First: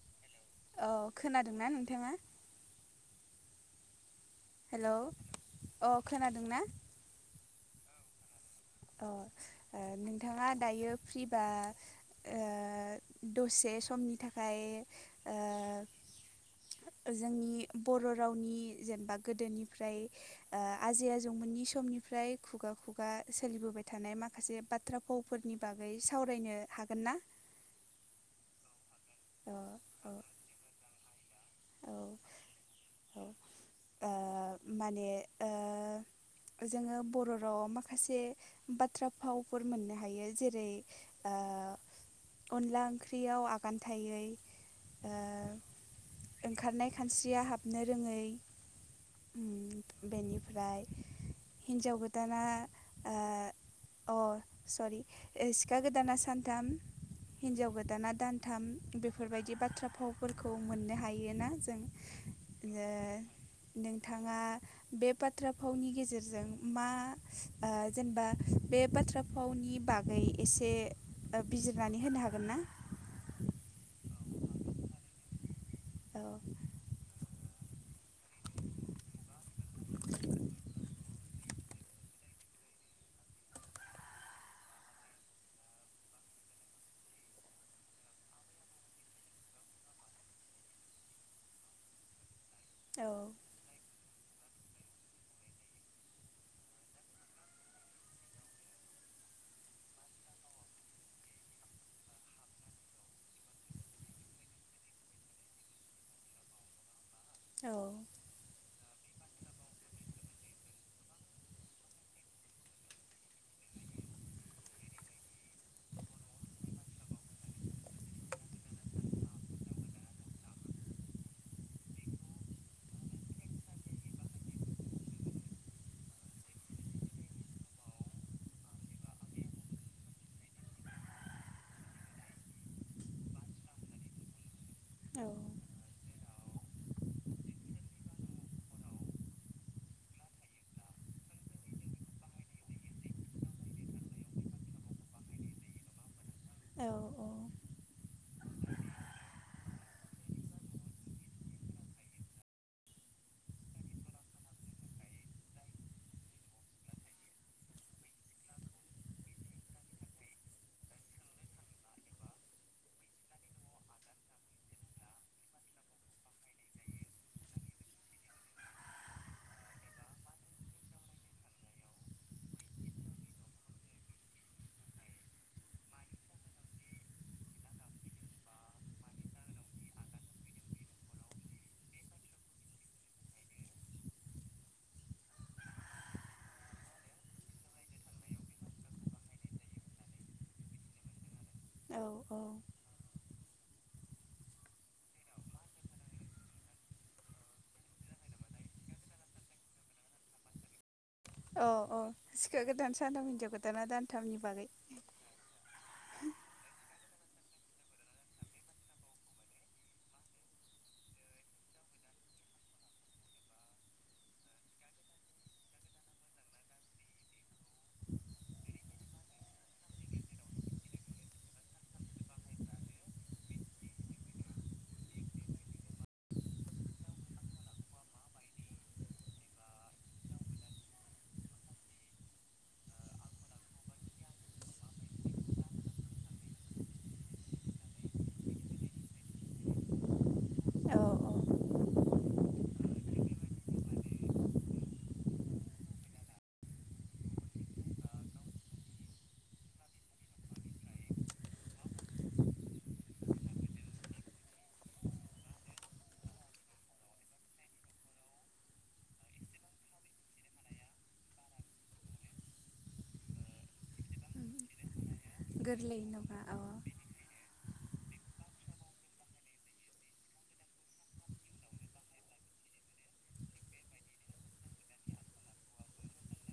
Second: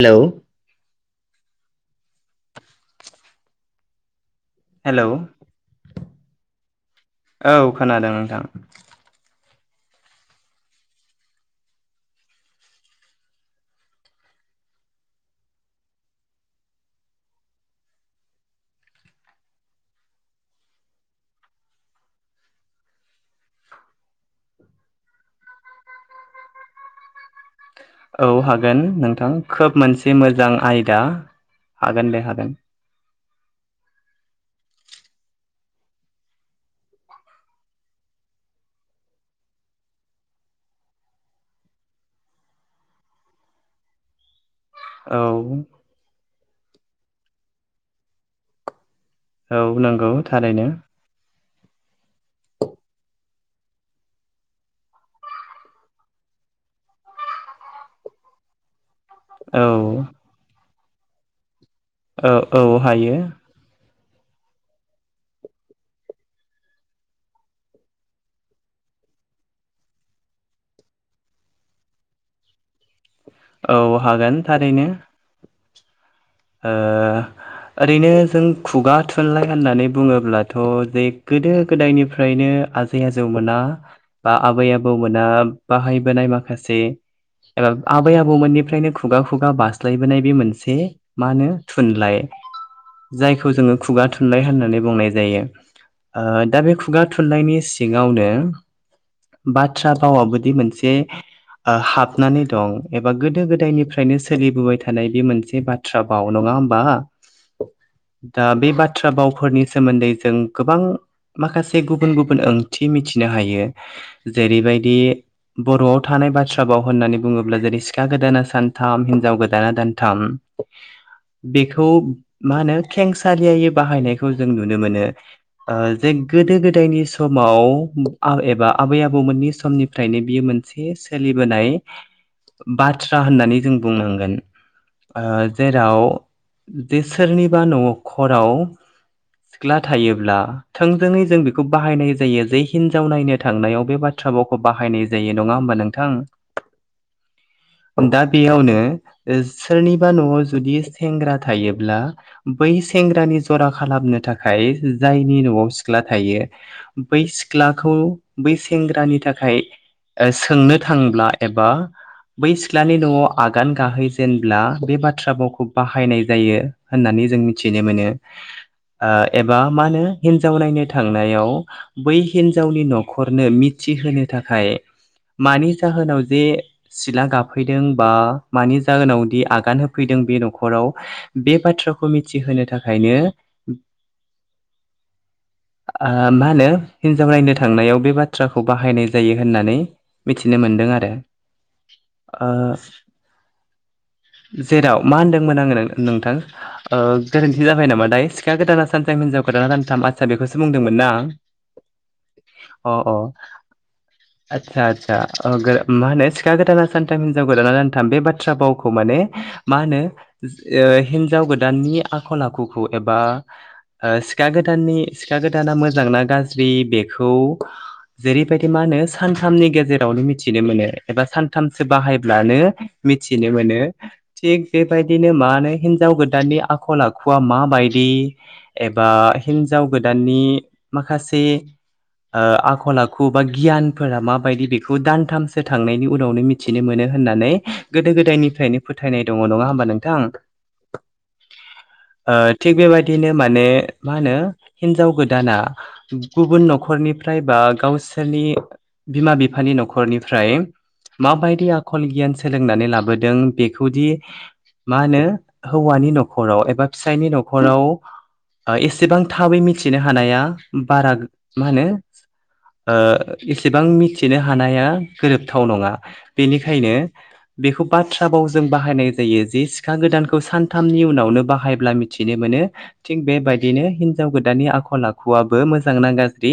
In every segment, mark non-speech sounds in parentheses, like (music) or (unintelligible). Hello. औ खोनादोंना नोंथाङा? हेलौ अ खोनादों ना? औ खोनादों नोंथां। औ। ओ नोंथाङा दायो फ्रिबा ओ दसे समनि थाखाय ओ। (inaudible) जोंनि बर' रावनि जेनेबा गोदोनिफ्राय ओ आजै आजौमोननि समनि ओमफ्राय खुगा खुगा सोलिबोबाय थानाय माखासे बाथ्रा भावफोरनि बागै सावरायनो हागोन ना? औ हागोन नोंथां अ खोब औ मोनसे मोजां आयदा औ हागोन दे हागोन ओ माने ओ जोङो बर' रावाव माखासे बाथ्रा फावफोर मोननो हायो जेरै ओ ओ अनला ओंख्रियाव आगान थायै ओ औ ओंखारनाय खानस्रिया हाबनो रोङै उम औ नंगौ थारैनो हिनजाव गोदाना अ सरि सिखा गोदाना सानथाम हिनजाव गोदाना दानथाम बेफोरबायदि औ बाथ्रा फावफोरखौ मोननो हायोना जों औ औ हायो बिथाङा बे बाथ्रा भावनि गेजेरजों मा जेनेबा बे बाथ्राफावनि बागै एसे बिजिरनानै होनो हागोन ना औ हागोन थारैनो औ ओ ओरैनो जों खुगा थुनलाइ होननानै बुङोब्लाथ' जे गोदो गोदायनिफ्रायनो आजै आजौ मोना बा आबै आबौ मोना बाहायबोनाय माखासे एबा आबै आबौमोननिफ्रायनो खुगा खुगा बास्लायबोनाय बे मोनसे मा होनो थुनलाइ औ जायखौ जोङो खुगा थुन थुनलाइ होननानै बुंनाय जायो ओ दा बे खुगा थुनलाइनि सिङावनो बाथ्रा भावाबोदि मोनसे ओ हाबनानै दं एबा गोदो गोदायनिफ्रायनो सोलिबोबाय थानाय बे मोनसे बाथ्रा बाथ्रा फाव नङा होमबा औ दा बे बाथ्रा बाथ्रा भावफोरनि सोमोन्दै जों गोबां माखासे गुबुन गुबुन ओंथि मिथिनो हायो जेरैबायदि बर'आव थानाय बाथ्रा बाव होननानै बुङोब्ला जेरै सिखा गोदाना सानथाम हिनजाव गोदाना दानथाम (inaudible) बेखौ मा होनो खेंसालियै बाहायनायखौ जों नुनो मोनो ओ जे गोदो गोदायनि समाव एबा आबै आबौमोननि समनिफ्रायनो बियो मोनसे सो लिबोनाय बाथ्रा होननानै जों बुंनांगोन ओ औ जेराव जे सोरनिबा नखराव सिख्ला थायोब्ला थोंजोङै जों बेखौ बाहायनाय जायो जे हिनजाव नायनो थांनायाव बे बाथ्रा बाथ्रा भावखौ बाहायनाय जायो नङा होमबा नोंथां औ औ दा बेयावनो सोरनिबा न'आव जुदि सेंग्रा थायोब्ला बै सेंग्रानि जरा खालामनो थाखाय जायनि न'आव सिख्ला थायो बै सिख्लाखौ बै सेंग्रानि थाखाय सोंनो थांब्ला एबा बै सिख्लानि न'आव आगान गाहै जेन बे बाथ्रा बावखौ बाहायनाय जायो होननानै जों मिथिनो मोनो ओ एबा मा होनो हिन्जाव नायनो थांनायाव बै हिनजावनि न'खरनो थि होनो थाखाय मानि जाहोनाव जे सिला गाबफैदों बा मानि जाहोनाव आगान होफैदों बे न'खराव बे बाथ्राखौ मिथिहोनो थाखायनो (inaudible) ओ मा होनो हिन्जाव नायनो थांनायाव बे बाथ्राखौ बाहायनाय जायो होननानै मिथिनो मोन मोनदों आरो औ ओ जेराव मा होनदोंमोन आङो नोंथां ओ गोरोन्थि जाबाय नामा दायो सिखा गोदाना सान हिनजाव गोदान दानथाम आस्सा बेखौसो बुंदोंमोनना आं औ औ सिखा गोदान सानथाम हिनजाव गोदाना दानथामनि बागै आदसा आदसा ओ मा होनो सिखा गोदाना सानथाम हिनजाव गोदाना सानथाम बे बाथ्रा भाव खौ माने मा होनो ओ हिनजाव गोदाननि आखल आखुखौ एबा ओ सिखा गोदाननि सिखा गोदाना मोजां ना गाज्रि बेखौ जेरैबायदि मा होनो सानथामनि गेजेरावनो मिथिनो मोनो एबा सानथामसो बाहायब्लानो मिथिनो मोनो। थिग बेबायदिनो मा होनो हिनजाव गोदाननि आखल आखुआ माबायदि एबा हिन्जाव गोदाननि माखासे ओ आखल आखु बा गियानफोरा माबायदि बेखौ दानथामसो थांनायनि उनावनो मिथिनो मोनो। होननानै गोदो गोदायनिफ्रायनो फोथायनाय दङ नङा होमबा नोंथां। (inaudible) ओ थिग बेबायदिनो माने मा होनो हिनजाव गोदाना गुबुन न'खरनि फ्राय बा गावसोरनि बिमा बिफानि न'खरनिफ्राय माबायदि आखल गियान सोलोंनानै लाबोदों बेखौदि मा होनो हौवानि न'खराव एबा फिसायनि न'खराव एसेबां थाबै मिथिनो हानाया बारा मा होनो ओ इसेबां मिथिनो हानाया गोरोबथाव नङा गोरलै औ बेनिखायनो बेखौ बा थ्रा भावजों बाहायनाय जायो जे सिखा गोदानखौ सानथामनि उनावनो बाहायब्ला मिथिनो मोनो। थि बेबायदिनो हिनजाव गोदाननि आखल आखुआबो मोजांना गाज्रि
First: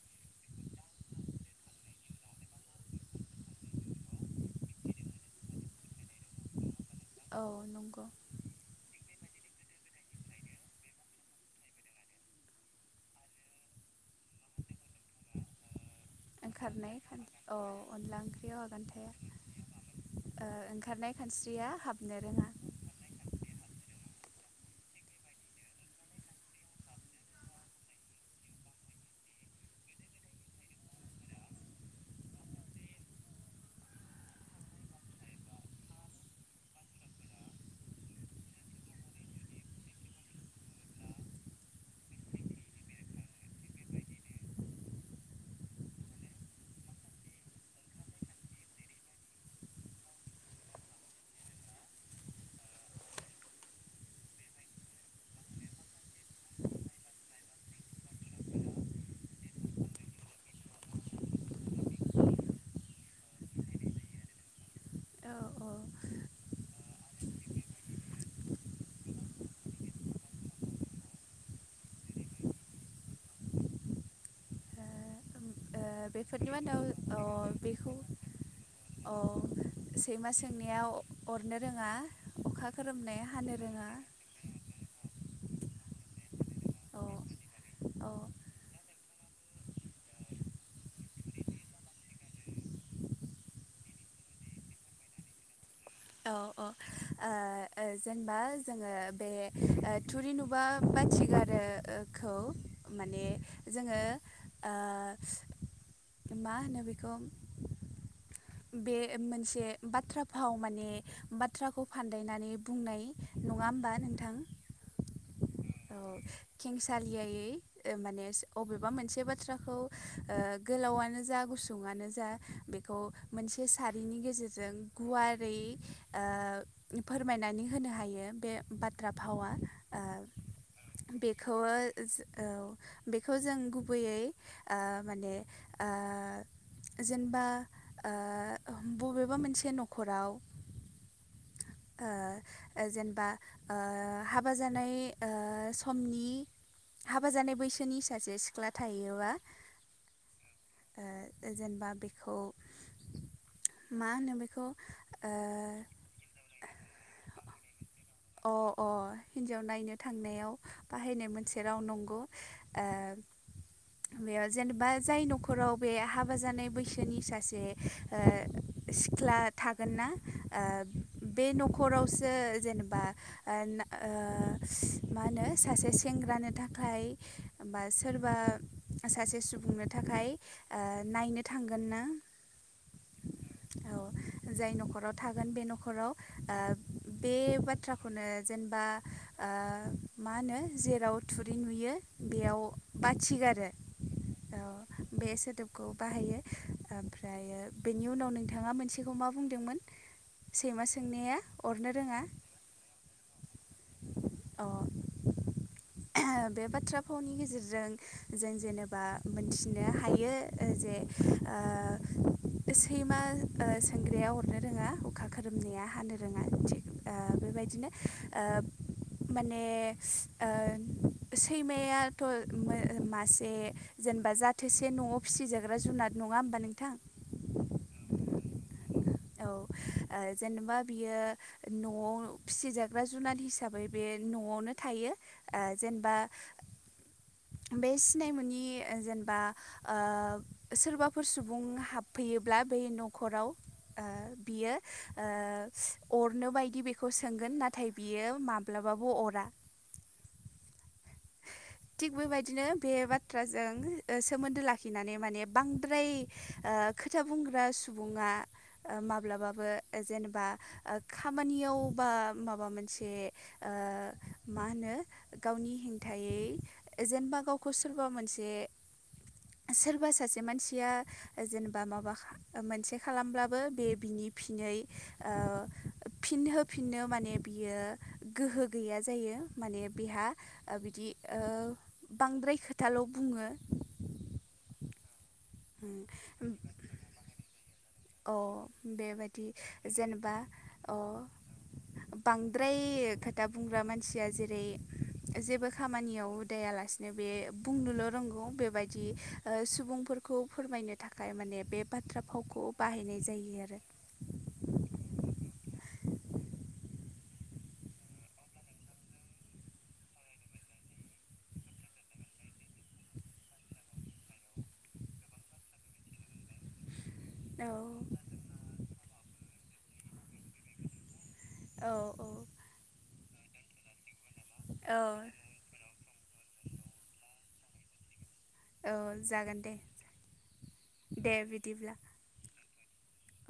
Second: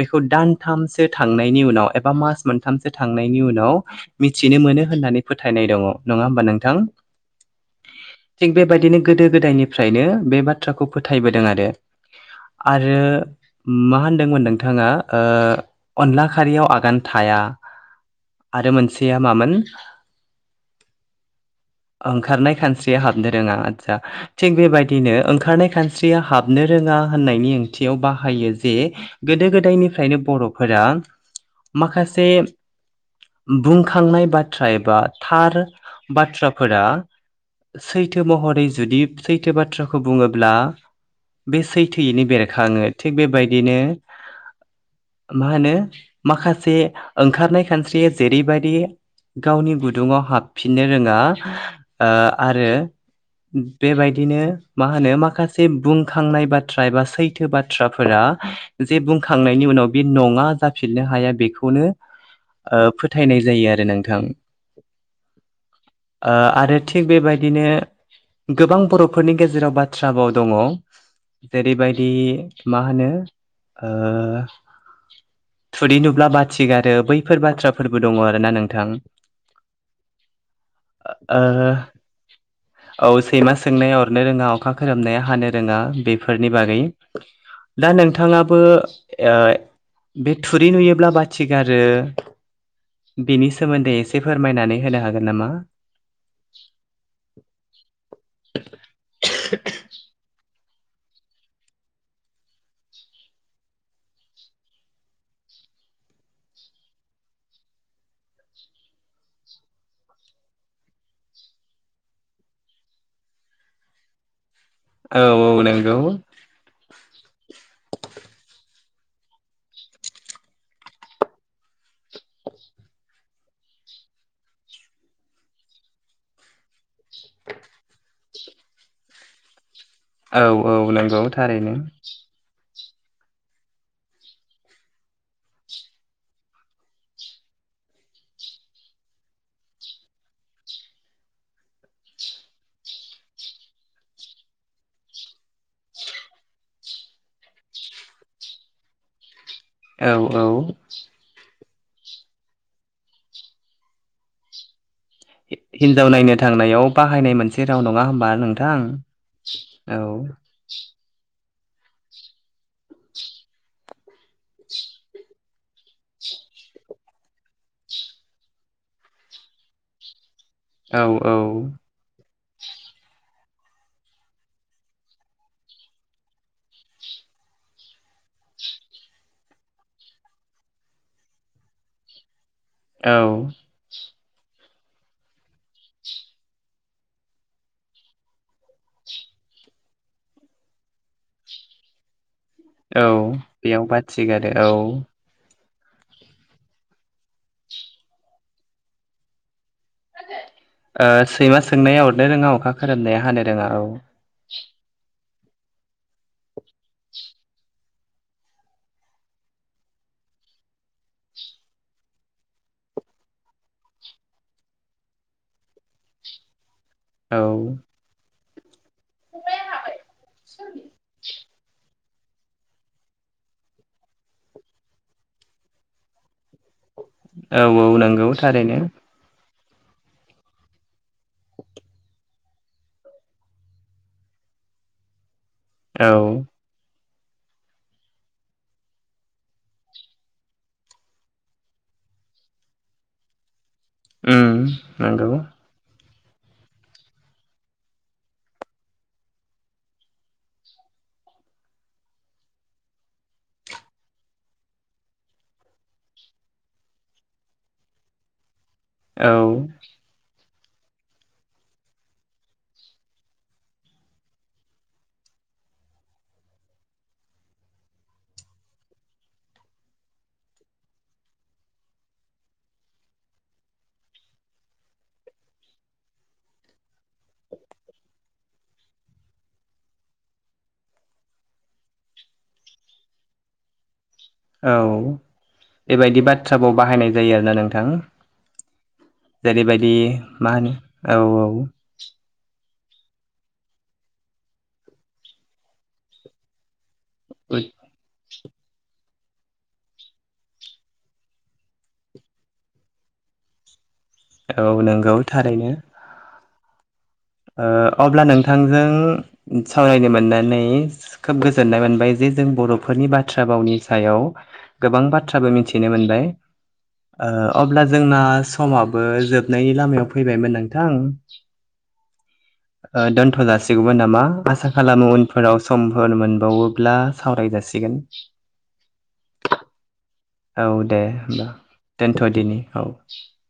बेखौ दानथामसो थांनायनि उनाव एबा मास मोनथामसो थांनायनि उनाव मिथिनो मोनो होननानै फोथायनाय दङ। नङा होमबा नोंथां? औ नंगौ। थिग बेबायदिनो गोदो गोदायनिफ्रायनो बे बाथ्राखौ फोथायबोदों आरो आरो मा होनदोंमोन नोंथाङा ओ। अनला खारियाव ओंखारनाय आगान थाया औ अनला ओंख्रियाव आरो आगोन मोनसेया मामोन थाया ओंखारनाय ओ ओंखारनाय खानस्रिया हाब नोरोङा आसा थिग बेबायदिनो ओंखारनाय खानस्रिया हाबनो रोङा होननायनि ओंथियाव बा हायो जे गोदो गोदायनिफ्रायनो बर'फोरा माखासे बुंखांनाय बाथ्रा एबा थार बाथ्राफोरा सैथो महरै जुदि सैथो बाथ्राखौ बुङोब्ला बे सैथोयैनो बेरखाङो थिग बेबायदिनो मा होनो माखासे ओंखारनाय खानस्रिया जेरैबायदि गावनि गुदुङाव हाबफिननो रोङा ओ आरो बेबायदिनो मा होनो माखासे बुंखांनाय बाथ्रा एबा सैथो बाथ्राफोरा जे बुंखांनायनि उनाव बे नङा जाफिननो हाया बेखौनो फोथायनाय जायो आरो नोंथां। औ औ ओ आरो थिग बेबायदिनो गोबां बर'फोरनि गेजेराव बाथ्राभाव दङ। जेरैबायदि मा होनो ओ? थुरै नुब्ला बेफोरनि मादाव बाथिगारो अ बैफोर बेखौ बाथ्राफोरबो दङ आरो ना नोंथां। अ सैमा सोंनाया अरनो ओ, रोङा अखा (inaudible) औ खोरोमनाया सैमा हानो रोङा सोंनाया अ अरनो रोङा अखा खोरोमनाया हानो रोङा बेफोरनि बागै। अ दा औ नोंथाङाबो ओ बे थुरि नुयोब्ला बाथि गारो बेनि सोमोन्दै एसे फोरमायनानै होनो हागोन नामा? औ ओ ओ जेनेबा जोङो बे थुरि नु बा बाथि गारोखौ माने जोङो ओ मा होनो बेखौ? बे मोनसे बाथ्रा फाव माने बाथ्राखौ फान्दायनानै बुंनाय नङा होमबा नोंथां? औ औ नंगौ। सालियायै ओ माने अबेबा मोनसे बाथ्राखौ ओ गोलावानो जा गुसुङानो। मानो जा बेखौ मोनसे सारिनि गेजेरजों गुवारै ओ। फोरमायनानै होनो हायो बे बाथ्रा भावा‌ ओ। औ-औ नंगौ बेखौ थारैनो। औ बेखौ जों गुबैयै ओ माने ओ। जेनेबा ओ बबेबा मोनसे न'खराव‌। (unintelligible) ओ जेनेबा ओ हाबा जानाय ओ समनि। हाबा जानाय बैसोनि सासे सिख्ला थायोबा। औ-औ। ओ जेनेबा बेखौ मा होनो बेखौ। हिनजाव नायनो थांनायाव बाहायनाय मोनसे राव नङा होम। अ-अ हिनजाव नायनो थांनायाव बाहायनाय मोनसे। जेराव नंगौ ओ। बेयाव जेनेबा जाय न'खराव बे हाबा जानाय बैसोनि सासे ओ। सिख्ला थागोनना ओ औ औ बे न'खरावसो जेनेबा। ओ ना ओ मा होनो सासे सेंग्रानो थाखाय बा सोर। सोरबा सासे सुबुंनो थाखाय ओ नायनो थांगोन ना। औ औ जाय न'खराव थागोन बे न'खराव ओ बे बाथ्रा। खौनो जेनेबा ओ मा होनो जेराव थुरि नुयो। बेयाव औ बाथि गारो बेयाव बाथिगारो औ। खौ बाहायो ओमफ्रायो बेनि उनाव नोंथाङा मोनसेखौ मा बुंदोंमोन? ओ सैमा सोंनाया अरनो रोङा अखा खोमनाया हानो रोङा औ। अ! बे बाथ्रा भावनि गेजेरजों जों जेनेबा मोनथिनो हायो जे। ओ। सैमा ओ सोंग्राया अरनो रोङा अखा खोरोमनाया हानो रोङा दि। ओ औ बेबायदिनो ओ माने ओ। सैमायाथ' मासे जेनेबा जाथोसे न'आव फिसिजाग्रा जुनार नङ। औ-औ नंगौ थारैनो। औ। ओ जेनेबा बियो न'आव फिसिजाग्रा जुनार हिसाबै बे न'आवनो थायो। ओ औ जेनेबा। बे सिनायमोनि जेनेबा ओ सोरबाफोर सुबुं हाबफै। योब्ला बे न'खराव। ओम बियो नंगौ। ओ अरनो बायदि बेखौ सोंगोन नाथाय बियो माब्लाबाबो अरा। (unintelligible) थिग बेबायदिनो बे बाथ्राजों सोमोन्दो लाखिनानै माने बांद्राय। ओ खोथा बुंग्रा सुबुङा औ माब्लाबाबो जेनेबा। ओ खामानियाव बा माबा मोनसे ओ मा होनो गाव। नि हेंथायै जेनेबा गावखौ सोरबा मोनसे। सोरबा सासे मानसिया जेनेबा माबा मोनसे खालामब्लाबो। बे बिनि फिनै ओ फिनहोफिननो माने बियो गोहो। गैया जायो माने बेहा बिदि ओ बांद्राय खोथाल' बुङो। (inaudible) औ बेबायदि बाथ्राखौ बाहायनाय जायो आरोना नोंथां? अ बेबायदि जेरैबायदि जेनेबा मा होनो अ। औ बांद्राय खोथा बुंग्रा मानसिया जेरै जेबो खामानियाव हुदायालासेनो। बे औ बुंनोल' रोंगौ बेबायदि। ओ सुबुंफोरखौ फोरमायनो थाखाय माने बे बाथ्रा फावखौ बाहायनाय जायो आरो औ नोंगौ थारैनो ओ अब्ला नोंथांजों सावरायनो मोननानै खोब गोजोननाय मोनबाय जे जों बर'फोरनि बाथ्रा भावनि सायाव गोबां बाथ्राबो मिथिनो मोनबाय (inaudible) ओ औ अब्ला जोंना समाबो जोबनायनि लामायाव फैबायमोन नोंथां औ ओ दोनथ' जासिगौमोन नामा आसा औ खालामो उनफोराव सम फोर मोनबावोब्ला सावराय जाासिगोन औ जागोन दे औ दे होनबा दोनथ'दिनि औ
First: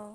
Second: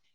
औ